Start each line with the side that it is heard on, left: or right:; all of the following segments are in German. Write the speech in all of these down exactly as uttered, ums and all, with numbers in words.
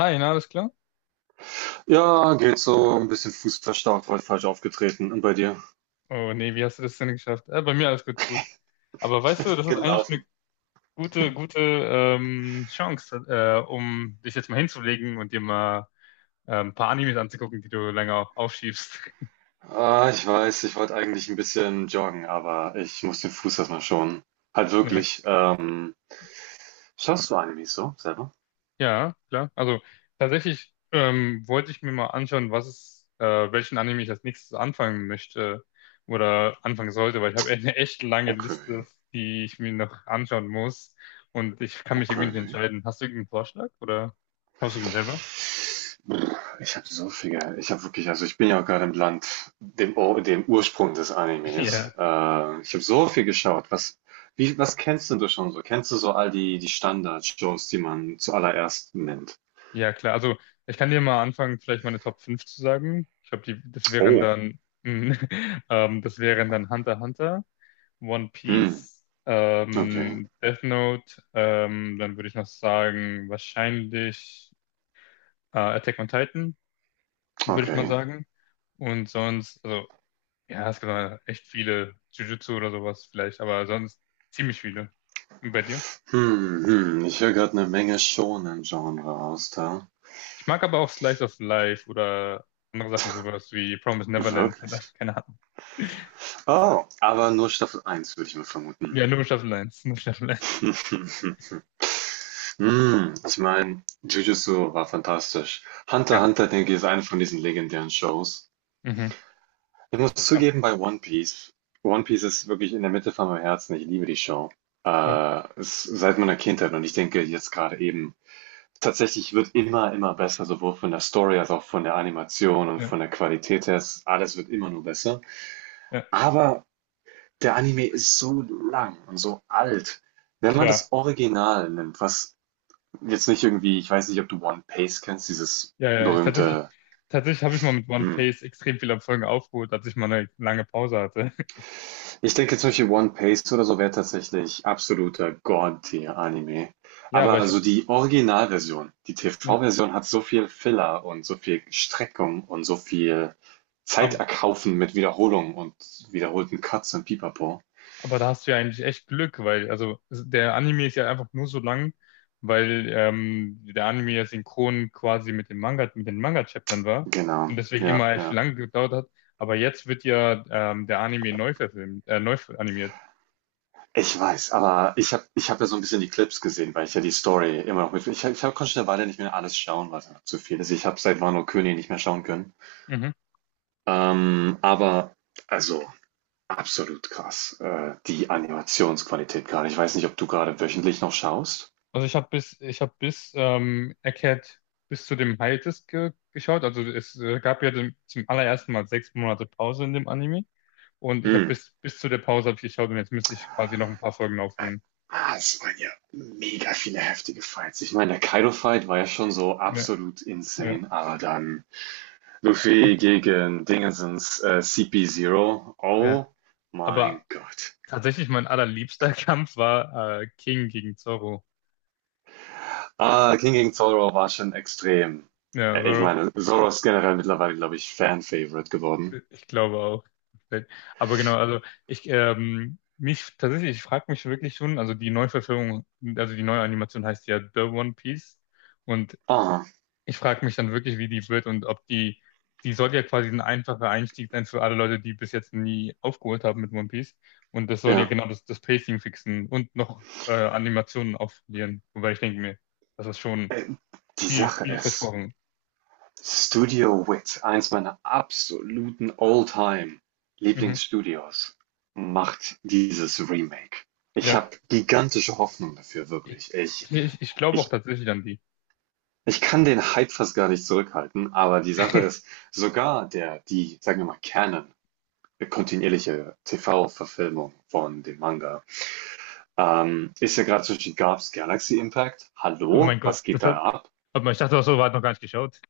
left: Hi, na, alles klar?
right: Ja, geht so. Ein bisschen fußverstaucht, heute falsch aufgetreten. Und bei dir?
left: Oh nee, wie hast du das denn geschafft? Äh, bei mir alles gut, gut. Aber weißt du, das ist eigentlich eine
right: Gelaufen.
left: gute, gute ähm, Chance, äh, um dich jetzt mal hinzulegen und dir mal äh, ein paar Animes anzugucken, die du länger aufschiebst.
right: Ah, ich weiß, ich wollte eigentlich ein bisschen joggen, aber ich muss den Fuß erstmal schonen. Halt wirklich. Ähm, schaust du Animes so selber?
left: Ja, klar. Also tatsächlich ähm, wollte ich mir mal anschauen, was es, äh, welchen Anime ich als nächstes anfangen möchte oder anfangen sollte, weil ich habe eine echt lange Liste,
right: Okay,
left: die ich mir noch anschauen muss und ich kann mich irgendwie nicht
right: okay.
left: entscheiden. Hast du irgendeinen Vorschlag oder schaust du den selber?
right: Brr, Ich habe so viel, Ich habe wirklich, also ich bin ja auch gerade im Land, dem, Ur- dem Ursprung des
left: Ja.
right: Animes. Äh, ich habe so viel geschaut. Was, wie, was kennst denn du schon so? Kennst du so all die, die Standard-Shows, die man zuallererst nennt?
left: Ja, klar. Also ich kann dir mal anfangen, vielleicht meine Top fünf zu sagen. Ich glaube, die, das wären
right: Oh.
left: dann, ähm, das wären dann Hunter x Hunter, One
right: Hm,
left: Piece,
right: okay,
left: ähm, Death Note, ähm, dann würde ich noch sagen, wahrscheinlich äh, Attack on Titan, würde ich mal
right: okay.
left: sagen. Und sonst, also, ja, es gibt da echt viele, Jujutsu oder sowas vielleicht, aber sonst ziemlich viele. Und bei dir?
right: Hm, hm, ich höre gerade eine Menge Shōnen-Genre raus da.
left: Ich mag aber auch Slice of Life oder andere Sachen, sowas wie Promised Neverland oder
right: Wirklich?
left: keine Ahnung.
right: Oh, aber nur Staffel eins würde ich mal vermuten.
left: Ja, nur Staffel eins, nur Staffel eins.
right: Hm, ich meine, Jujutsu war fantastisch. Hunter x
left: Ja,
right: Hunter, denke ich, ist eine von diesen legendären Shows.
left: mhm.
right: Ich muss
left: Ja,
right: zugeben, bei One Piece One Piece ist wirklich in der Mitte von meinem Herzen. Ich liebe die Show.
left: ja,
right: Ist seit meiner Kindheit, und ich denke jetzt gerade eben, tatsächlich wird immer, immer besser, sowohl von der Story als auch von der Animation und
left: ja,
right: von der Qualität her. Alles wird immer nur besser.
left: ja,
right: Aber der Anime ist so lang und so alt. Wenn man
left: klar.
right: das Original nimmt, was jetzt nicht irgendwie, ich weiß nicht, ob du One Piece kennst, dieses
left: Ja, ja, ich tatsächlich,
right: berühmte,
left: tatsächlich habe ich mal mit One
right: hm,
left: Piece extrem viele Folgen aufgeholt, als ich mal eine lange Pause hatte.
right: ich denke zum Beispiel One Piece oder so wäre tatsächlich absoluter God-Tier-Anime.
left: Ja, aber
right: Aber
left: ich habe,
right: also die Originalversion, die
left: ja,
right: T V-Version hat so viel Filler und so viel Streckung und so viel Zeit
left: aber,
right: erkaufen mit Wiederholungen und wiederholten Cuts und Pipapo.
left: aber da hast du ja eigentlich echt Glück, weil, also, der Anime ist ja einfach nur so lang, weil ähm, der Anime ja synchron quasi mit dem Manga, mit den Manga-Chaptern war und
right: Genau,
left: deswegen
right: ja,
left: immer echt
right: ja.
left: lang gedauert hat. Aber jetzt wird ja ähm, der Anime neu verfilmt, äh, neu animiert.
right: Ich weiß, aber ich habe ich hab ja so ein bisschen die Clips gesehen, weil ich ja die Story immer noch mit. Ich, hab- ich hab, konnte schon eine Weile nicht mehr alles schauen, weil es einfach zu viel ist. Ich habe seit Wano König nicht mehr schauen können.
left: Mhm.
right: Ähm, aber, also, Absolut krass. Äh, die Animationsqualität gerade. Ich weiß nicht, ob du gerade wöchentlich noch schaust.
left: Also ich habe bis, ich habe bis ähm, Egghead bis zu dem High Disc ge geschaut. Also es äh, gab ja den, zum allerersten Mal sechs Monate Pause in dem Anime. Und ich habe
right: Hm.
left: bis, bis zu der Pause hab ich geschaut und jetzt müsste ich quasi noch ein paar Folgen aufholen.
right: Ah, es waren ja mega viele heftige Fights. Ich meine, der Kaido-Fight war ja schon so
left: Ja,
right: absolut
left: ja,
right: insane, aber dann Luffy gegen Dingensens äh, cp Zero.
left: ja.
right: Oh mein
left: Aber
right: Gott.
left: tatsächlich mein allerliebster Kampf war äh, King gegen Zoro.
right: Ah, King gegen Zoro war schon extrem.
left: Ja,
right: Äh, Ich meine, Zoro ist generell mittlerweile, glaube ich, Fan-Favorite geworden.
left: ich glaube auch. Aber genau, also ich ähm, mich tatsächlich, ich frage mich wirklich schon, also die Neuverfilmung, also die neue Animation heißt ja The One Piece und
right: Ah,
left: ich frage mich dann wirklich, wie die wird und ob die, die soll ja quasi ein einfacher Einstieg sein für alle Leute, die bis jetzt nie aufgeholt haben mit One Piece und das soll ja
right: ja.
left: genau das, das Pacing fixen und noch äh, Animationen aufpolieren, wobei ich denke mir, das ist schon
right: Äh, die
left: viel,
right: Sache
left: viel
right: ist,
left: versprochen.
right: Studio Wit, eins meiner absoluten
left: Mhm.
right: All-Time-Lieblingsstudios, macht dieses Remake. Ich
left: Ja,
right: habe gigantische Hoffnung dafür,
left: ich,
right: wirklich. Ich,
left: ich, ich glaube auch
right: ich,
left: tatsächlich an die.
right: ich kann den Hype fast gar nicht zurückhalten, aber die Sache ist, sogar der, die, sagen wir mal, Canon, äh, kontinuierliche T V-Verfilmung von dem Manga, ähm, ist ja gerade zwischen Garps Galaxy Impact.
left: Oh
right: Hallo,
left: mein Gott,
right: was geht
left: das hat,
right: da ab?
left: hat man, ich dachte auch so, war noch gar nicht geschaut.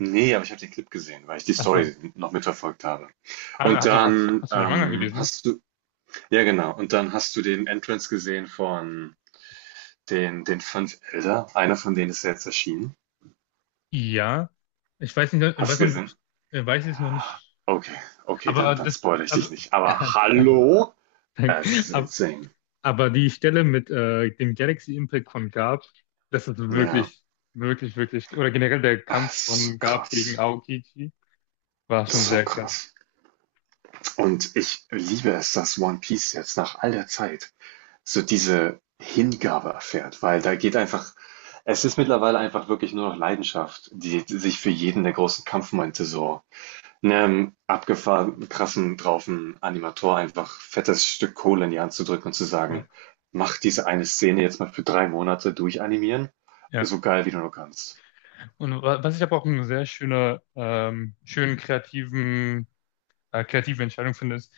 right: Ne, aber ich habe den Clip gesehen, weil ich die
left: Ach so.
right: Story noch mitverfolgt habe.
left: Ah,
right: Und
left: Hast du, hast,
right: dann,
left: hast du den Manga
right: ähm,
left: gelesen?
right: hast du ja genau, und dann hast du den Entrance gesehen von den den fünf Elder. Einer von denen ist ja jetzt erschienen.
left: Ja. Ich weiß nicht, ich
right: Hast
left: weiß
right: du
left: noch nicht, ob
right: gesehen?
left: ich, äh, weiß es noch nicht.
right: Okay, okay, dann
left: Aber
right: dann
left: das,
right: spoilere ich
left: also,
right: dich nicht. Aber hallo?
left: danke.
right: Es ist
left: Aber,
right: insane.
left: aber die Stelle mit äh, dem Galaxy Impact von Garp, das ist
right: Ja,
left: wirklich, wirklich, wirklich, oder generell der
right: ah,
left: Kampf
right: es ist so
left: von Garp gegen
right: krass.
left: Aokiji war schon
right: So
left: sehr krass.
right: krass. Und ich liebe es, dass One Piece jetzt nach all der Zeit so diese Hingabe erfährt, weil da geht einfach, es ist mittlerweile einfach wirklich nur noch Leidenschaft, die sich für jeden der großen Kampfmomente so einem abgefahrenen, krassen, draufen Animator einfach fettes Stück Kohle in die Hand zu drücken und zu
left: Ja.
right: sagen, mach diese eine Szene jetzt mal für drei Monate durchanimieren,
left: Ja.
right: so geil wie du nur kannst.
left: Und wa- was ich aber auch einen sehr schöner, ähm, schönen kreativen äh, kreative Entscheidung findest,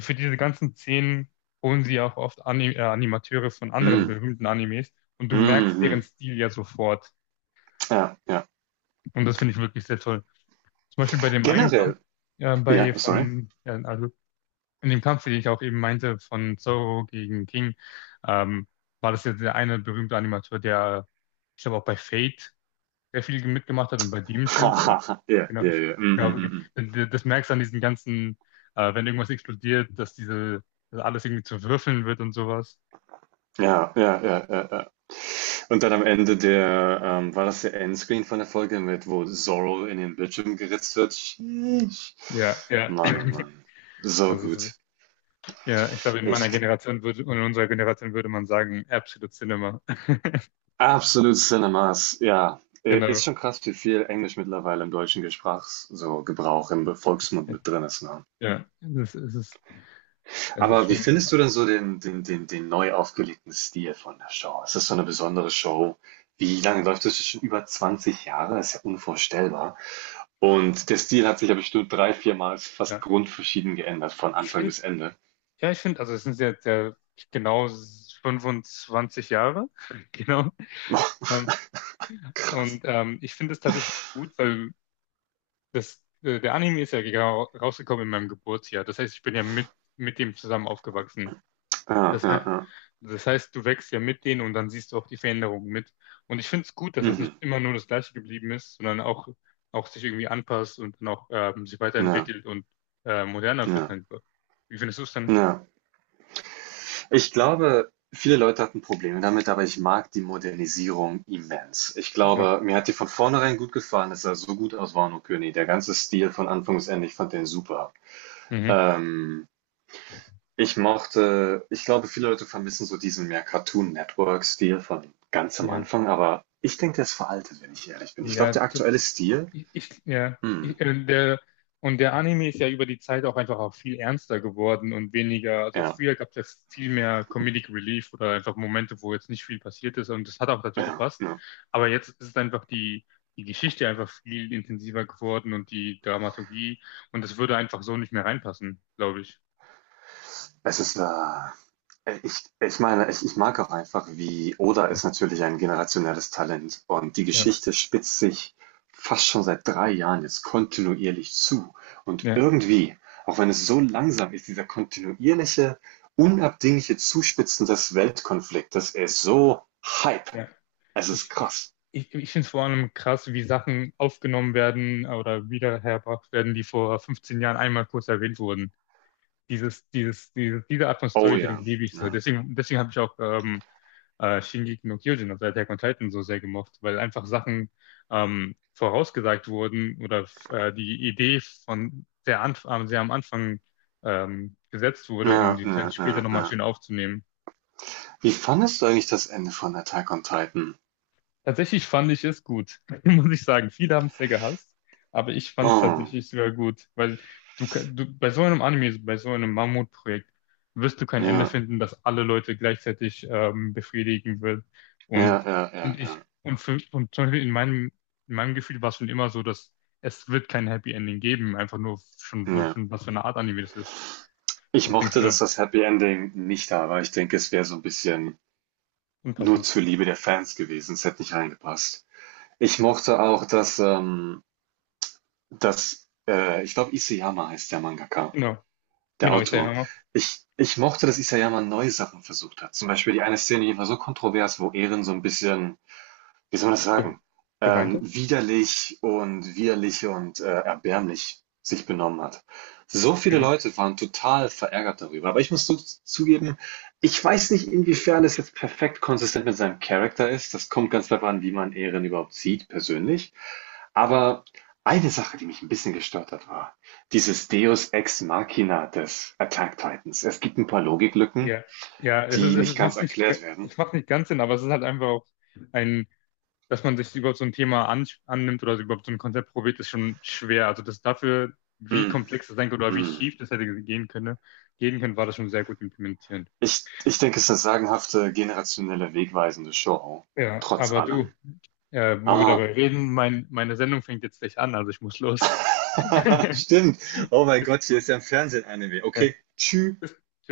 left: für diese ganzen Szenen holen sie auch oft Ani äh, Animateure von anderen
right: Mm,
left: berühmten Animes und du merkst deren
right: mhm.
left: Stil ja sofort.
right: Ja, ja.
left: Und das finde ich wirklich sehr toll. Zum Beispiel bei dem einen Kampf,
right: Generell,
left: äh,
right: ja,
left: bei
right: sorry.
left: von, ja, also in dem Kampf, den ich auch eben meinte, von Zoro gegen King, ähm, war das jetzt der eine berühmte Animateur, der, ich glaube auch bei Fate sehr viel mitgemacht hat und bei Doomsday und so.
right: Ja, ja,
left: Genau, ich
right: ja. Mm, mm,
left: glaube, ge-
right: mm, mm.
left: denn d- das merkst du an diesen ganzen, äh, wenn irgendwas explodiert, dass diese, dass alles irgendwie zu Würfeln wird und sowas.
right: Ja, ja, ja, ja, ja. Und dann am Ende der, ähm, war das der Endscreen von der Folge mit, wo Zorro in den Bildschirm geritzt wird? Sheesh.
left: Ja, ja.
right: Mann, oh Mann. So
left: Also, es-
right: gut.
left: ja, ich glaube, in meiner
right: Ich,
left: Generation würde, und in unserer Generation würde man sagen, Absolute Cinema.
right: absolut Cinemas, ja. Äh, ist
left: Genau.
right: schon krass, wie viel Englisch mittlerweile im deutschen Gesprachs so Gebrauch im Volksmund mit drin ist, ne?
left: Ja, es ist, es ist, es ist
right: Aber wie
left: schon,
right: findest du denn so den, den, den, den neu aufgelegten Stil von der Show? Ist das so eine besondere Show? Wie lange läuft das schon? Über zwanzig Jahre? Ist ja unvorstellbar. Und der Stil hat sich ja bestimmt drei, viermal fast
left: ja.
right: grundverschieden geändert, von
left: Ich
right: Anfang
left: finde,
right: bis Ende.
left: ja, ich finde, also es sind jetzt ja genau fünfundzwanzig Jahre, genau.
right: Boah,
left: Und,
right: krass.
left: und ähm, ich finde es tatsächlich gut, weil das, äh, der Anime ist ja genau rausgekommen in meinem Geburtsjahr. Das heißt, ich bin ja mit, mit dem zusammen aufgewachsen.
right: Ja,
left: Das,
right: ja,
left: hei-
right: ja.
left: Das heißt, du wächst ja mit denen und dann siehst du auch die Veränderungen mit. Und ich finde es gut, dass es nicht
right: Mhm.
left: immer nur das Gleiche geblieben ist, sondern auch, auch sich irgendwie anpasst und dann auch ähm, sich
right: Ja,
left: weiterentwickelt und äh, moderner wird
right: ja,
left: einfach. Wie findest du es dann?
right: ja. Ich glaube, viele Leute hatten Probleme damit, aber ich mag die Modernisierung immens. Ich
left: Ja.
right: glaube, mir hat die von vornherein gut gefallen. Es sah so gut aus, Wano König. Der ganze Stil von Anfang bis Ende, ich fand den super.
left: Mhm.
right: Ähm, ich mochte, ich glaube, viele Leute vermissen so diesen mehr Cartoon Network-Stil von ganz am
left: Ja.
right: Anfang, aber ich denke, der ist veraltet, wenn ich ehrlich bin. Ich glaube,
left: Ja,
right: der
left: das,
right: aktuelle Stil,
left: Ich, ich, ja,
right: hm,
left: ich, äh, der, Und der Anime ist ja über die Zeit auch einfach auch viel ernster geworden und weniger, also
right: ja,
left: früher gab es ja viel mehr Comedic Relief oder einfach Momente, wo jetzt nicht viel passiert ist und das hat auch dazu
right: ja,
left: gepasst.
right: ja.
left: Aber jetzt ist einfach die, die Geschichte einfach viel intensiver geworden und die Dramaturgie und das würde einfach so nicht mehr reinpassen, glaube ich.
right: Es ist, äh, ich, ich meine, ich, ich mag auch einfach, wie Oda ist natürlich ein generationelles Talent, und die
left: Ja,
right: Geschichte spitzt sich fast schon seit drei Jahren jetzt kontinuierlich zu. Und
left: ja,
right: irgendwie, auch wenn es so langsam ist, dieser kontinuierliche, unabdingliche Zuspitzen des Weltkonfliktes ist so Hype.
left: ja.
right: Es ist
left: Ich, ich,
right: krass.
left: ich, Ich finde es vor allem krass, wie Sachen aufgenommen werden oder wiederhergebracht werden, die vor fünfzehn Jahren einmal kurz erwähnt wurden. Dieses, dieses, diese, diese Art von
right: Oh ja.
left: Storytelling liebe ich so.
right: Ja,
left: Deswegen, deswegen habe ich auch ähm, äh, Shingeki no Kyojin, also Attack on Titan, so sehr gemocht, weil einfach Sachen ähm, vorausgesagt wurden oder äh, die Idee von sehr, anf äh, sehr am Anfang ähm, gesetzt wurde, um
right: ja,
left: die sich dann
right: ja,
left: später
right: ja,
left: nochmal
right: ja.
left: schön aufzunehmen.
right: Wie fandest du eigentlich das Ende von Attack on Titan?
left: Tatsächlich fand ich es gut, muss ich sagen. Viele haben es sehr gehasst, aber ich fand es
right: Oh,
left: tatsächlich sogar gut, weil du, ka- du bei so einem Anime, bei so einem Mammutprojekt wirst du kein Ende
right: ja,
left: finden, das alle Leute gleichzeitig ähm, befriedigen wird.
right: ja,
left: Und,
right: ja, ja,
left: und
right: ja,
left: ich, und, für, und zum Beispiel in meinem, in meinem Gefühl war es schon immer so, dass es wird kein Happy Ending geben, einfach nur schon, wa-
right: ja.
left: schon was für eine Art Anime das ist.
right: Ich
left: Was denkst du
right: mochte, dass
left: denn?
right: das Happy Ending nicht da war. Ich denke, es wäre so ein bisschen nur
left: Unpassend.
right: zur Liebe der Fans gewesen. Es hätte nicht reingepasst. Ich mochte auch, dass, ähm dass, äh ich glaube, Isayama heißt der Mangaka,
left: Genau,
right: der
left: genau, ich sage ja
right: Autor.
left: immer,
right: Ich ich mochte, dass Isayama neue Sachen versucht hat. Zum Beispiel die eine Szene, die war so kontrovers, wo Eren so ein bisschen, wie soll man das
left: ge-
right: sagen,
left: geweint
right: ähm,
left: hat.
right: widerlich und widerlich und äh, erbärmlich sich benommen hat. So viele
left: Mhm.
right: Leute waren total verärgert darüber. Aber ich muss zu zugeben, ich weiß nicht, inwiefern es jetzt perfekt konsistent mit seinem Charakter ist. Das kommt ganz darauf an, wie man Eren überhaupt sieht, persönlich. Aber eine Sache, die mich ein bisschen gestört hat, war dieses Deus Ex Machina des Attack Titans. Es gibt ein paar Logiklücken,
left: Ja, ja, es, ist-
right: die nicht
left: es
right: ganz
left: macht nicht, ge-
right: erklärt werden.
left: es macht nicht ganz Sinn, aber es ist halt einfach auch ein, dass man sich überhaupt so ein Thema an, annimmt oder überhaupt so ein Konzept probiert, ist schon schwer. Also das dafür, wie
right: Mm,
left: komplex das sein könnte oder wie
right: mm.
left: schief das hätte gehen können, gehen können, war das schon sehr gut implementiert.
right: Ich ich denke, es ist 'ne sagenhafte, generationelle, wegweisende Show,
left: Ja,
right: trotz
left: aber
right: allem.
left: du, äh, wo wir
right: Ah,
left: dabei reden, mein, meine Sendung fängt jetzt gleich an, also ich muss los.
right: stimmt. Oh mein
left: Bis,
right: Gott, hier ist ja im Fernsehen Anime.
left: äh,
right: Okay, tschü.
left: bis, tschüss.